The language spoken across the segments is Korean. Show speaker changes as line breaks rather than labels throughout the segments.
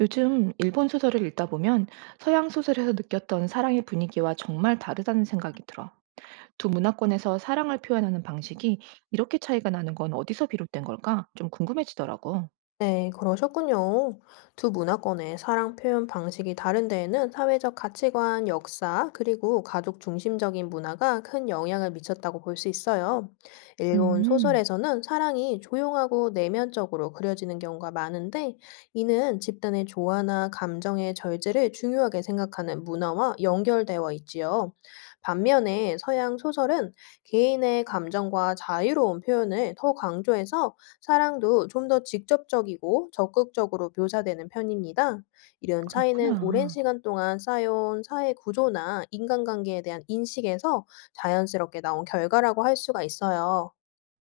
요즘 일본 소설을 읽다 보면 서양 소설에서 느꼈던 사랑의 분위기와 정말 다르다는 생각이 들어. 두 문화권에서 사랑을 표현하는 방식이 이렇게 차이가 나는 건 어디서 비롯된 걸까? 좀 궁금해지더라고.
네, 그러셨군요. 두 문화권의 사랑 표현 방식이 다른 데에는 사회적 가치관, 역사, 그리고 가족 중심적인 문화가 큰 영향을 미쳤다고 볼 수 있어요. 일본
음,
소설에서는 사랑이 조용하고 내면적으로 그려지는 경우가 많은데, 이는 집단의 조화나 감정의 절제를 중요하게 생각하는 문화와 연결되어 있지요. 반면에 서양 소설은 개인의 감정과 자유로운 표현을 더 강조해서 사랑도 좀 더 직접적이고 적극적으로 묘사되는 편입니다. 이런 차이는 오랜
그렇구나.
시간 동안 쌓여온 사회 구조나 인간관계에 대한 인식에서 자연스럽게 나온 결과라고 할 수가 있어요.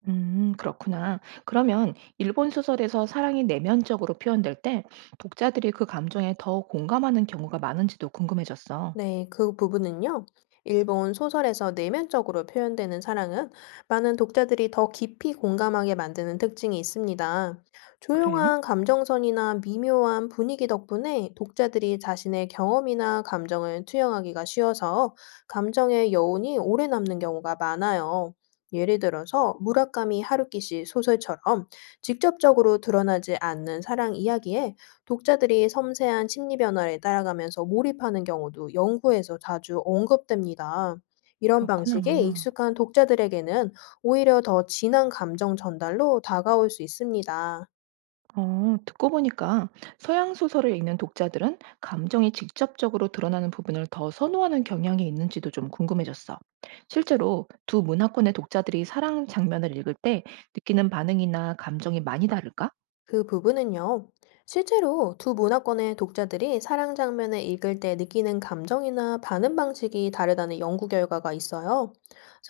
그렇구나. 그러면 일본 소설에서 사랑이 내면적으로 표현될 때 독자들이 그 감정에 더 공감하는 경우가 많은지도 궁금해졌어.
네, 그 부분은요. 일본 소설에서 내면적으로 표현되는 사랑은 많은 독자들이 더 깊이 공감하게 만드는 특징이 있습니다.
그래?
조용한 감정선이나 미묘한 분위기 덕분에 독자들이 자신의 경험이나 감정을 투영하기가 쉬워서 감정의 여운이 오래 남는 경우가 많아요. 예를 들어서 무라카미 하루키 씨 소설처럼 직접적으로 드러나지 않는 사랑 이야기에 독자들이 섬세한 심리 변화를 따라가면서 몰입하는 경우도 연구에서 자주 언급됩니다. 이런 방식이
그렇구나.
익숙한 독자들에게는 오히려 더 진한 감정 전달로 다가올 수 있습니다.
듣고 보니까 서양 소설을 읽는 독자들은 감정이 직접적으로 드러나는 부분을 더 선호하는 경향이 있는지도 좀 궁금해졌어. 실제로 두 문화권의 독자들이 사랑 장면을 읽을 때 느끼는 반응이나 감정이 많이 다를까?
그 부분은요. 실제로 두 문화권의 독자들이 사랑 장면을 읽을 때 느끼는 감정이나 반응 방식이 다르다는 연구 결과가 있어요.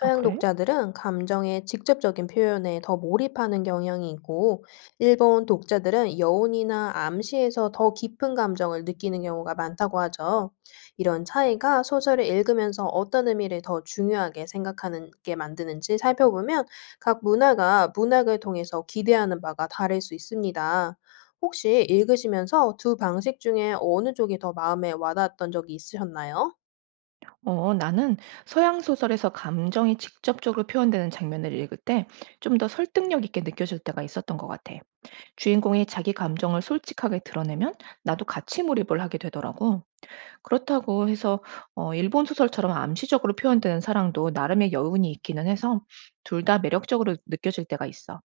아, 그래?
독자들은 감정의 직접적인 표현에 더 몰입하는 경향이 있고, 일본 독자들은 여운이나 암시에서 더 깊은 감정을 느끼는 경우가 많다고 하죠. 이런 차이가 소설을 읽으면서 어떤 의미를 더 중요하게 생각하는 게 만드는지 살펴보면 각 문화가 문학을 통해서 기대하는 바가 다를 수 있습니다. 혹시 읽으시면서 두 방식 중에 어느 쪽이 더 마음에 와닿았던 적이 있으셨나요?
나는 서양 소설에서 감정이 직접적으로 표현되는 장면을 읽을 때 좀 더 설득력 있게 느껴질 때가 있었던 것 같아. 주인공이 자기 감정을 솔직하게 드러내면 나도 같이 몰입을 하게 되더라고. 그렇다고 해서 일본 소설처럼 암시적으로 표현되는 사랑도 나름의 여운이 있기는 해서 둘 다 매력적으로 느껴질 때가 있어.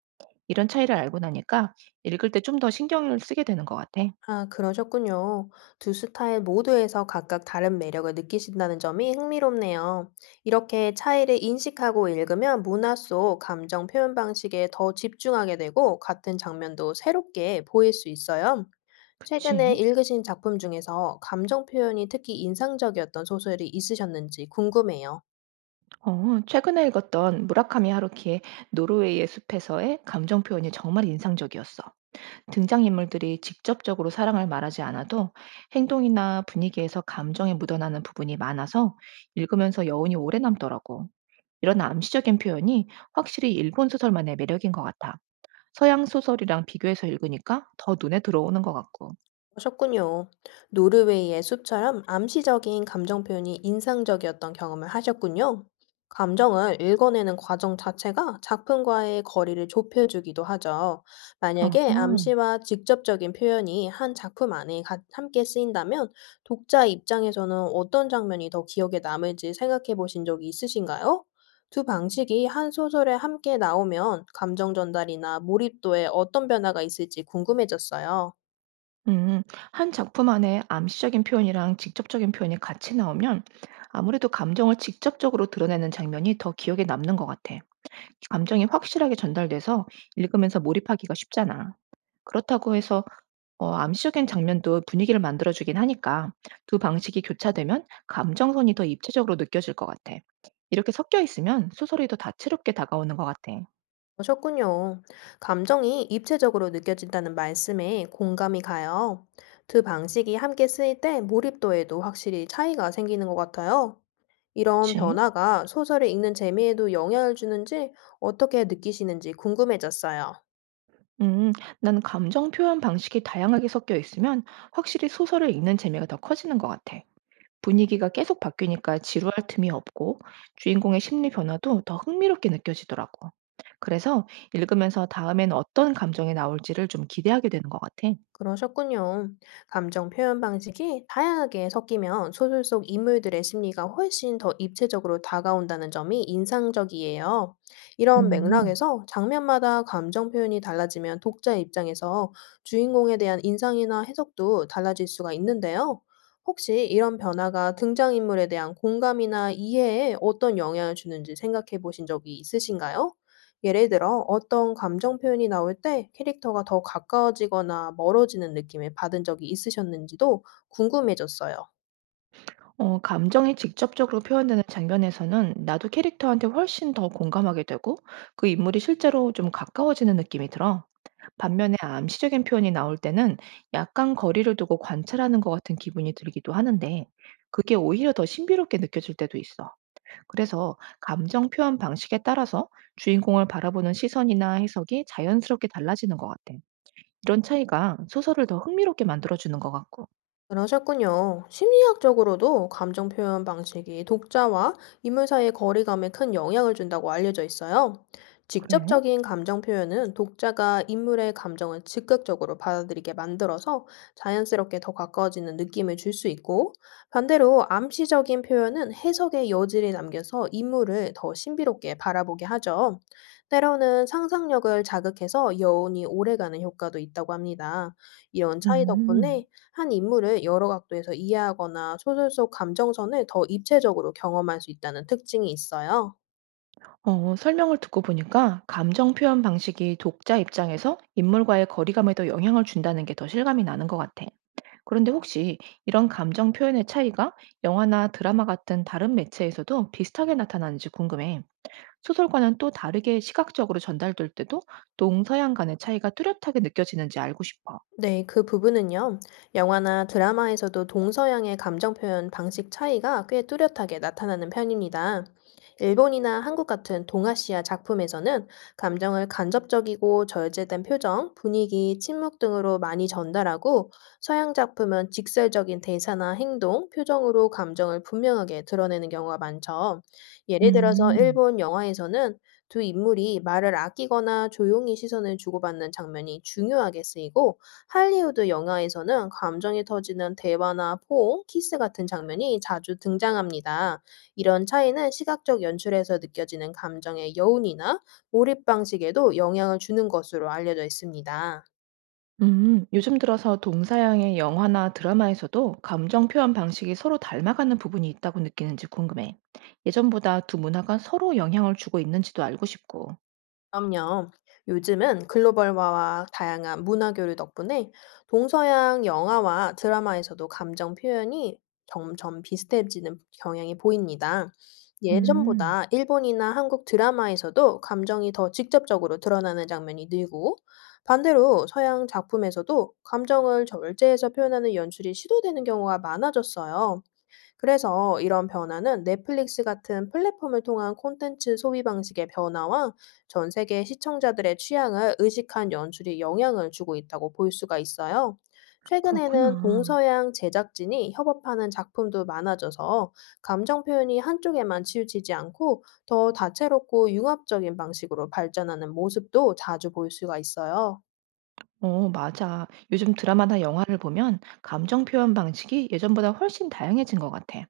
이런 차이를 알고 나니까 읽을 때 좀 더 신경을 쓰게 되는 것 같아.
아, 그러셨군요. 두 스타일 모두에서 각각 다른 매력을 느끼신다는 점이 흥미롭네요. 이렇게 차이를 인식하고 읽으면 문화 속 감정 표현 방식에 더 집중하게 되고 같은 장면도 새롭게 보일 수 있어요. 최근에
그치?
읽으신 작품 중에서 감정 표현이 특히 인상적이었던 소설이 있으셨는지 궁금해요.
최근에 읽었던 무라카미 하루키의 노르웨이의 숲에서의 감정 표현이 정말 인상적이었어. 등장인물들이 직접적으로 사랑을 말하지 않아도 행동이나 분위기에서 감정에 묻어나는 부분이 많아서 읽으면서 여운이 오래 남더라고. 이런 암시적인 표현이 확실히 일본 소설만의 매력인 것 같아. 서양 소설이랑 비교해서 읽으니까 더 눈에 들어오는 것 같고.
하셨군요. 노르웨이의 숲처럼 암시적인 감정 표현이 인상적이었던 경험을 하셨군요. 감정을 읽어내는 과정 자체가 작품과의 거리를 좁혀주기도 하죠.
어
만약에
음,
암시와 직접적인 표현이 한 작품 안에 함께 쓰인다면 독자 입장에서는 어떤 장면이 더 기억에 남을지 생각해 보신 적이 있으신가요? 두 방식이 한 소설에 함께 나오면 감정 전달이나 몰입도에 어떤 변화가 있을지 궁금해졌어요.
음, 한 작품 안에 암시적인 표현이랑 직접적인 표현이 같이 나오면 아무래도 감정을 직접적으로 드러내는 장면이 더 기억에 남는 것 같아. 감정이 확실하게 전달돼서 읽으면서 몰입하기가 쉽잖아. 그렇다고 해서 암시적인 장면도 분위기를 만들어주긴 하니까 두 방식이 교차되면 감정선이 더 입체적으로 느껴질 것 같아. 이렇게 섞여 있으면 소설이 더 다채롭게 다가오는 것 같아.
그러셨군요. 감정이 입체적으로 느껴진다는 말씀에 공감이 가요. 두 방식이 함께 쓰일 때 몰입도에도 확실히 차이가 생기는 것 같아요. 이런
그치?
변화가 소설을 읽는 재미에도 영향을 주는지 어떻게 느끼시는지 궁금해졌어요.
음, 난 감정 표현 방식이 다양하게 섞여 있으면 확실히 소설을 읽는 재미가 더 커지는 것 같아. 분위기가 계속 바뀌니까 지루할 틈이 없고 주인공의 심리 변화도 더 흥미롭게 느껴지더라고. 그래서 읽으면서 다음엔 어떤 감정이 나올지를 좀 기대하게 되는 것 같아.
그러셨군요. 감정 표현 방식이 다양하게 섞이면 소설 속 인물들의 심리가 훨씬 더 입체적으로 다가온다는 점이 인상적이에요. 이런
음.
맥락에서 장면마다 감정 표현이 달라지면 독자 입장에서 주인공에 대한 인상이나 해석도 달라질 수가 있는데요. 혹시 이런 변화가 등장인물에 대한 공감이나 이해에 어떤 영향을 주는지 생각해 보신 적이 있으신가요? 예를 들어 어떤 감정 표현이 나올 때 캐릭터가 더 가까워지거나 멀어지는 느낌을 받은 적이 있으셨는지도 궁금해졌어요.
감정이 직접적으로 표현되는 장면에서는 나도 캐릭터한테 훨씬 더 공감하게 되고 그 인물이 실제로 좀 가까워지는 느낌이 들어. 반면에 암시적인 표현이 나올 때는 약간 거리를 두고 관찰하는 것 같은 기분이 들기도 하는데 그게 오히려 더 신비롭게 느껴질 때도 있어. 그래서 감정 표현 방식에 따라서 주인공을 바라보는 시선이나 해석이 자연스럽게 달라지는 것 같아. 이런 차이가 소설을 더 흥미롭게 만들어주는 것 같고.
그러셨군요. 심리학적으로도 감정 표현 방식이 독자와 인물 사이의 거리감에 큰 영향을 준다고 알려져 있어요.
그래?
직접적인 감정 표현은 독자가 인물의 감정을 즉각적으로 받아들이게 만들어서 자연스럽게 더 가까워지는 느낌을 줄 수 있고, 반대로 암시적인 표현은 해석의 여지를 남겨서 인물을 더 신비롭게 바라보게 하죠. 때로는 상상력을 자극해서 여운이 오래가는 효과도 있다고 합니다. 이런 차이 덕분에
음.
한 인물을 여러 각도에서 이해하거나 소설 속 감정선을 더 입체적으로 경험할 수 있다는 특징이 있어요.
설명을 듣고 보니까 감정 표현 방식이 독자 입장에서 인물과의 거리감에도 영향을 준다는 게 더 실감이 나는 것 같아. 그런데 혹시 이런 감정 표현의 차이가 영화나 드라마 같은 다른 매체에서도 비슷하게 나타나는지 궁금해. 소설과는 또 다르게 시각적으로 전달될 때도 동서양 간의 차이가 뚜렷하게 느껴지는지 알고 싶어.
네, 그 부분은요. 영화나 드라마에서도 동서양의 감정 표현 방식 차이가 꽤 뚜렷하게 나타나는 편입니다. 일본이나 한국 같은 동아시아 작품에서는 감정을 간접적이고 절제된 표정, 분위기, 침묵 등으로 많이 전달하고 서양 작품은 직설적인 대사나 행동, 표정으로 감정을 분명하게 드러내는 경우가 많죠. 예를 들어서
음.
일본 영화에서는 두 인물이 말을 아끼거나 조용히 시선을 주고받는 장면이 중요하게 쓰이고 할리우드 영화에서는 감정이 터지는 대화나 포옹, 키스 같은 장면이 자주 등장합니다. 이런 차이는 시각적 연출에서 느껴지는 감정의 여운이나 몰입 방식에도 영향을 주는 것으로 알려져 있습니다.
요즘 들어서 동서양의 영화나 드라마에서도 감정 표현 방식이 서로 닮아가는 부분이 있다고 느끼는지 궁금해. 예전보다 두 문화가 서로 영향을 주고 있는지도 알고 싶고.
그럼요. 요즘은 글로벌화와 다양한 문화 교류 덕분에 동서양 영화와 드라마에서도 감정 표현이 점점 비슷해지는 경향이 보입니다.
음.
예전보다 일본이나 한국 드라마에서도 감정이 더 직접적으로 드러나는 장면이 늘고, 반대로 서양 작품에서도 감정을 절제해서 표현하는 연출이 시도되는 경우가 많아졌어요. 그래서 이런 변화는 넷플릭스 같은 플랫폼을 통한 콘텐츠 소비 방식의 변화와 전 세계 시청자들의 취향을 의식한 연출이 영향을 주고 있다고 볼 수가 있어요. 최근에는
그렇구나.
동서양 제작진이 협업하는 작품도 많아져서 감정 표현이 한쪽에만 치우치지 않고 더 다채롭고 융합적인 방식으로 발전하는 모습도 자주 볼 수가 있어요.
맞아. 요즘 드라마나 영화를 보면 감정 표현 방식이 예전보다 훨씬 다양해진 것 같아.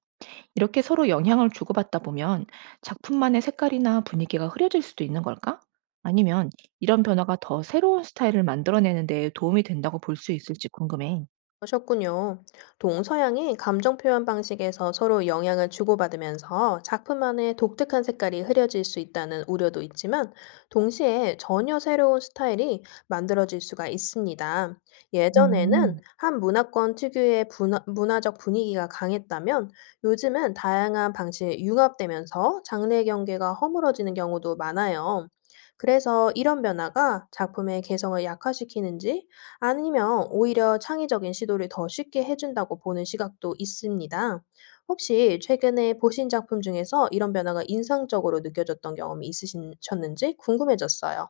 이렇게 서로 영향을 주고받다 보면 작품만의 색깔이나 분위기가 흐려질 수도 있는 걸까? 아니면 이런 변화가 더 새로운 스타일을 만들어내는 데 도움이 된다고 볼 수 있을지 궁금해.
하셨군요. 동서양이 감정 표현 방식에서 서로 영향을 주고받으면서 작품 안에 독특한 색깔이 흐려질 수 있다는 우려도 있지만, 동시에 전혀 새로운 스타일이 만들어질 수가 있습니다. 예전에는
음.
한 문화권 특유의 문화적 분위기가 강했다면, 요즘은 다양한 방식이 융합되면서 장르 경계가 허물어지는 경우도 많아요. 그래서 이런 변화가 작품의 개성을 약화시키는지 아니면 오히려 창의적인 시도를 더 쉽게 해준다고 보는 시각도 있습니다. 혹시 최근에 보신 작품 중에서 이런 변화가 인상적으로 느껴졌던 경험이 있으셨는지 궁금해졌어요.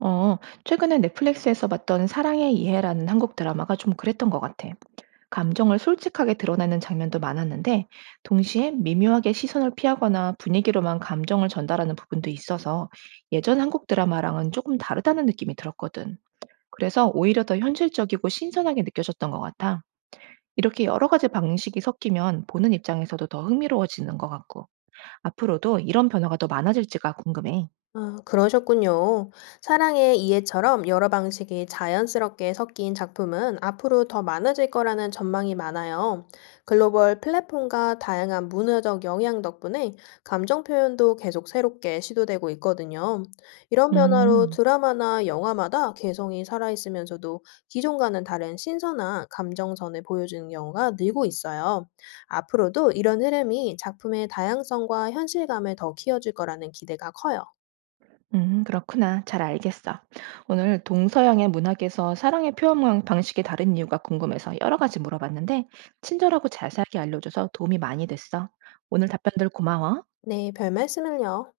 어, 최근에 넷플릭스에서 봤던 사랑의 이해라는 한국 드라마가 좀 그랬던 것 같아. 감정을 솔직하게 드러내는 장면도 많았는데, 동시에 미묘하게 시선을 피하거나 분위기로만 감정을 전달하는 부분도 있어서 예전 한국 드라마랑은 조금 다르다는 느낌이 들었거든. 그래서 오히려 더 현실적이고 신선하게 느껴졌던 것 같아. 이렇게 여러 가지 방식이 섞이면 보는 입장에서도 더 흥미로워지는 것 같고, 앞으로도 이런 변화가 더 많아질지가 궁금해.
아, 그러셨군요. 사랑의 이해처럼 여러 방식이 자연스럽게 섞인 작품은 앞으로 더 많아질 거라는 전망이 많아요. 글로벌 플랫폼과 다양한 문화적 영향 덕분에 감정 표현도 계속 새롭게 시도되고 있거든요. 이런 변화로
음.
드라마나 영화마다 개성이 살아있으면서도 기존과는 다른 신선한 감정선을 보여주는 경우가 늘고 있어요. 앞으로도 이런 흐름이 작품의 다양성과 현실감을 더 키워줄 거라는 기대가 커요.
그렇구나. 잘 알겠어. 오늘 동서양의 문학에서 사랑의 표현 방식이 다른 이유가 궁금해서 여러 가지 물어봤는데, 친절하고 자세하게 알려줘서 도움이 많이 됐어. 오늘 답변들 고마워.
네, 별말씀을요.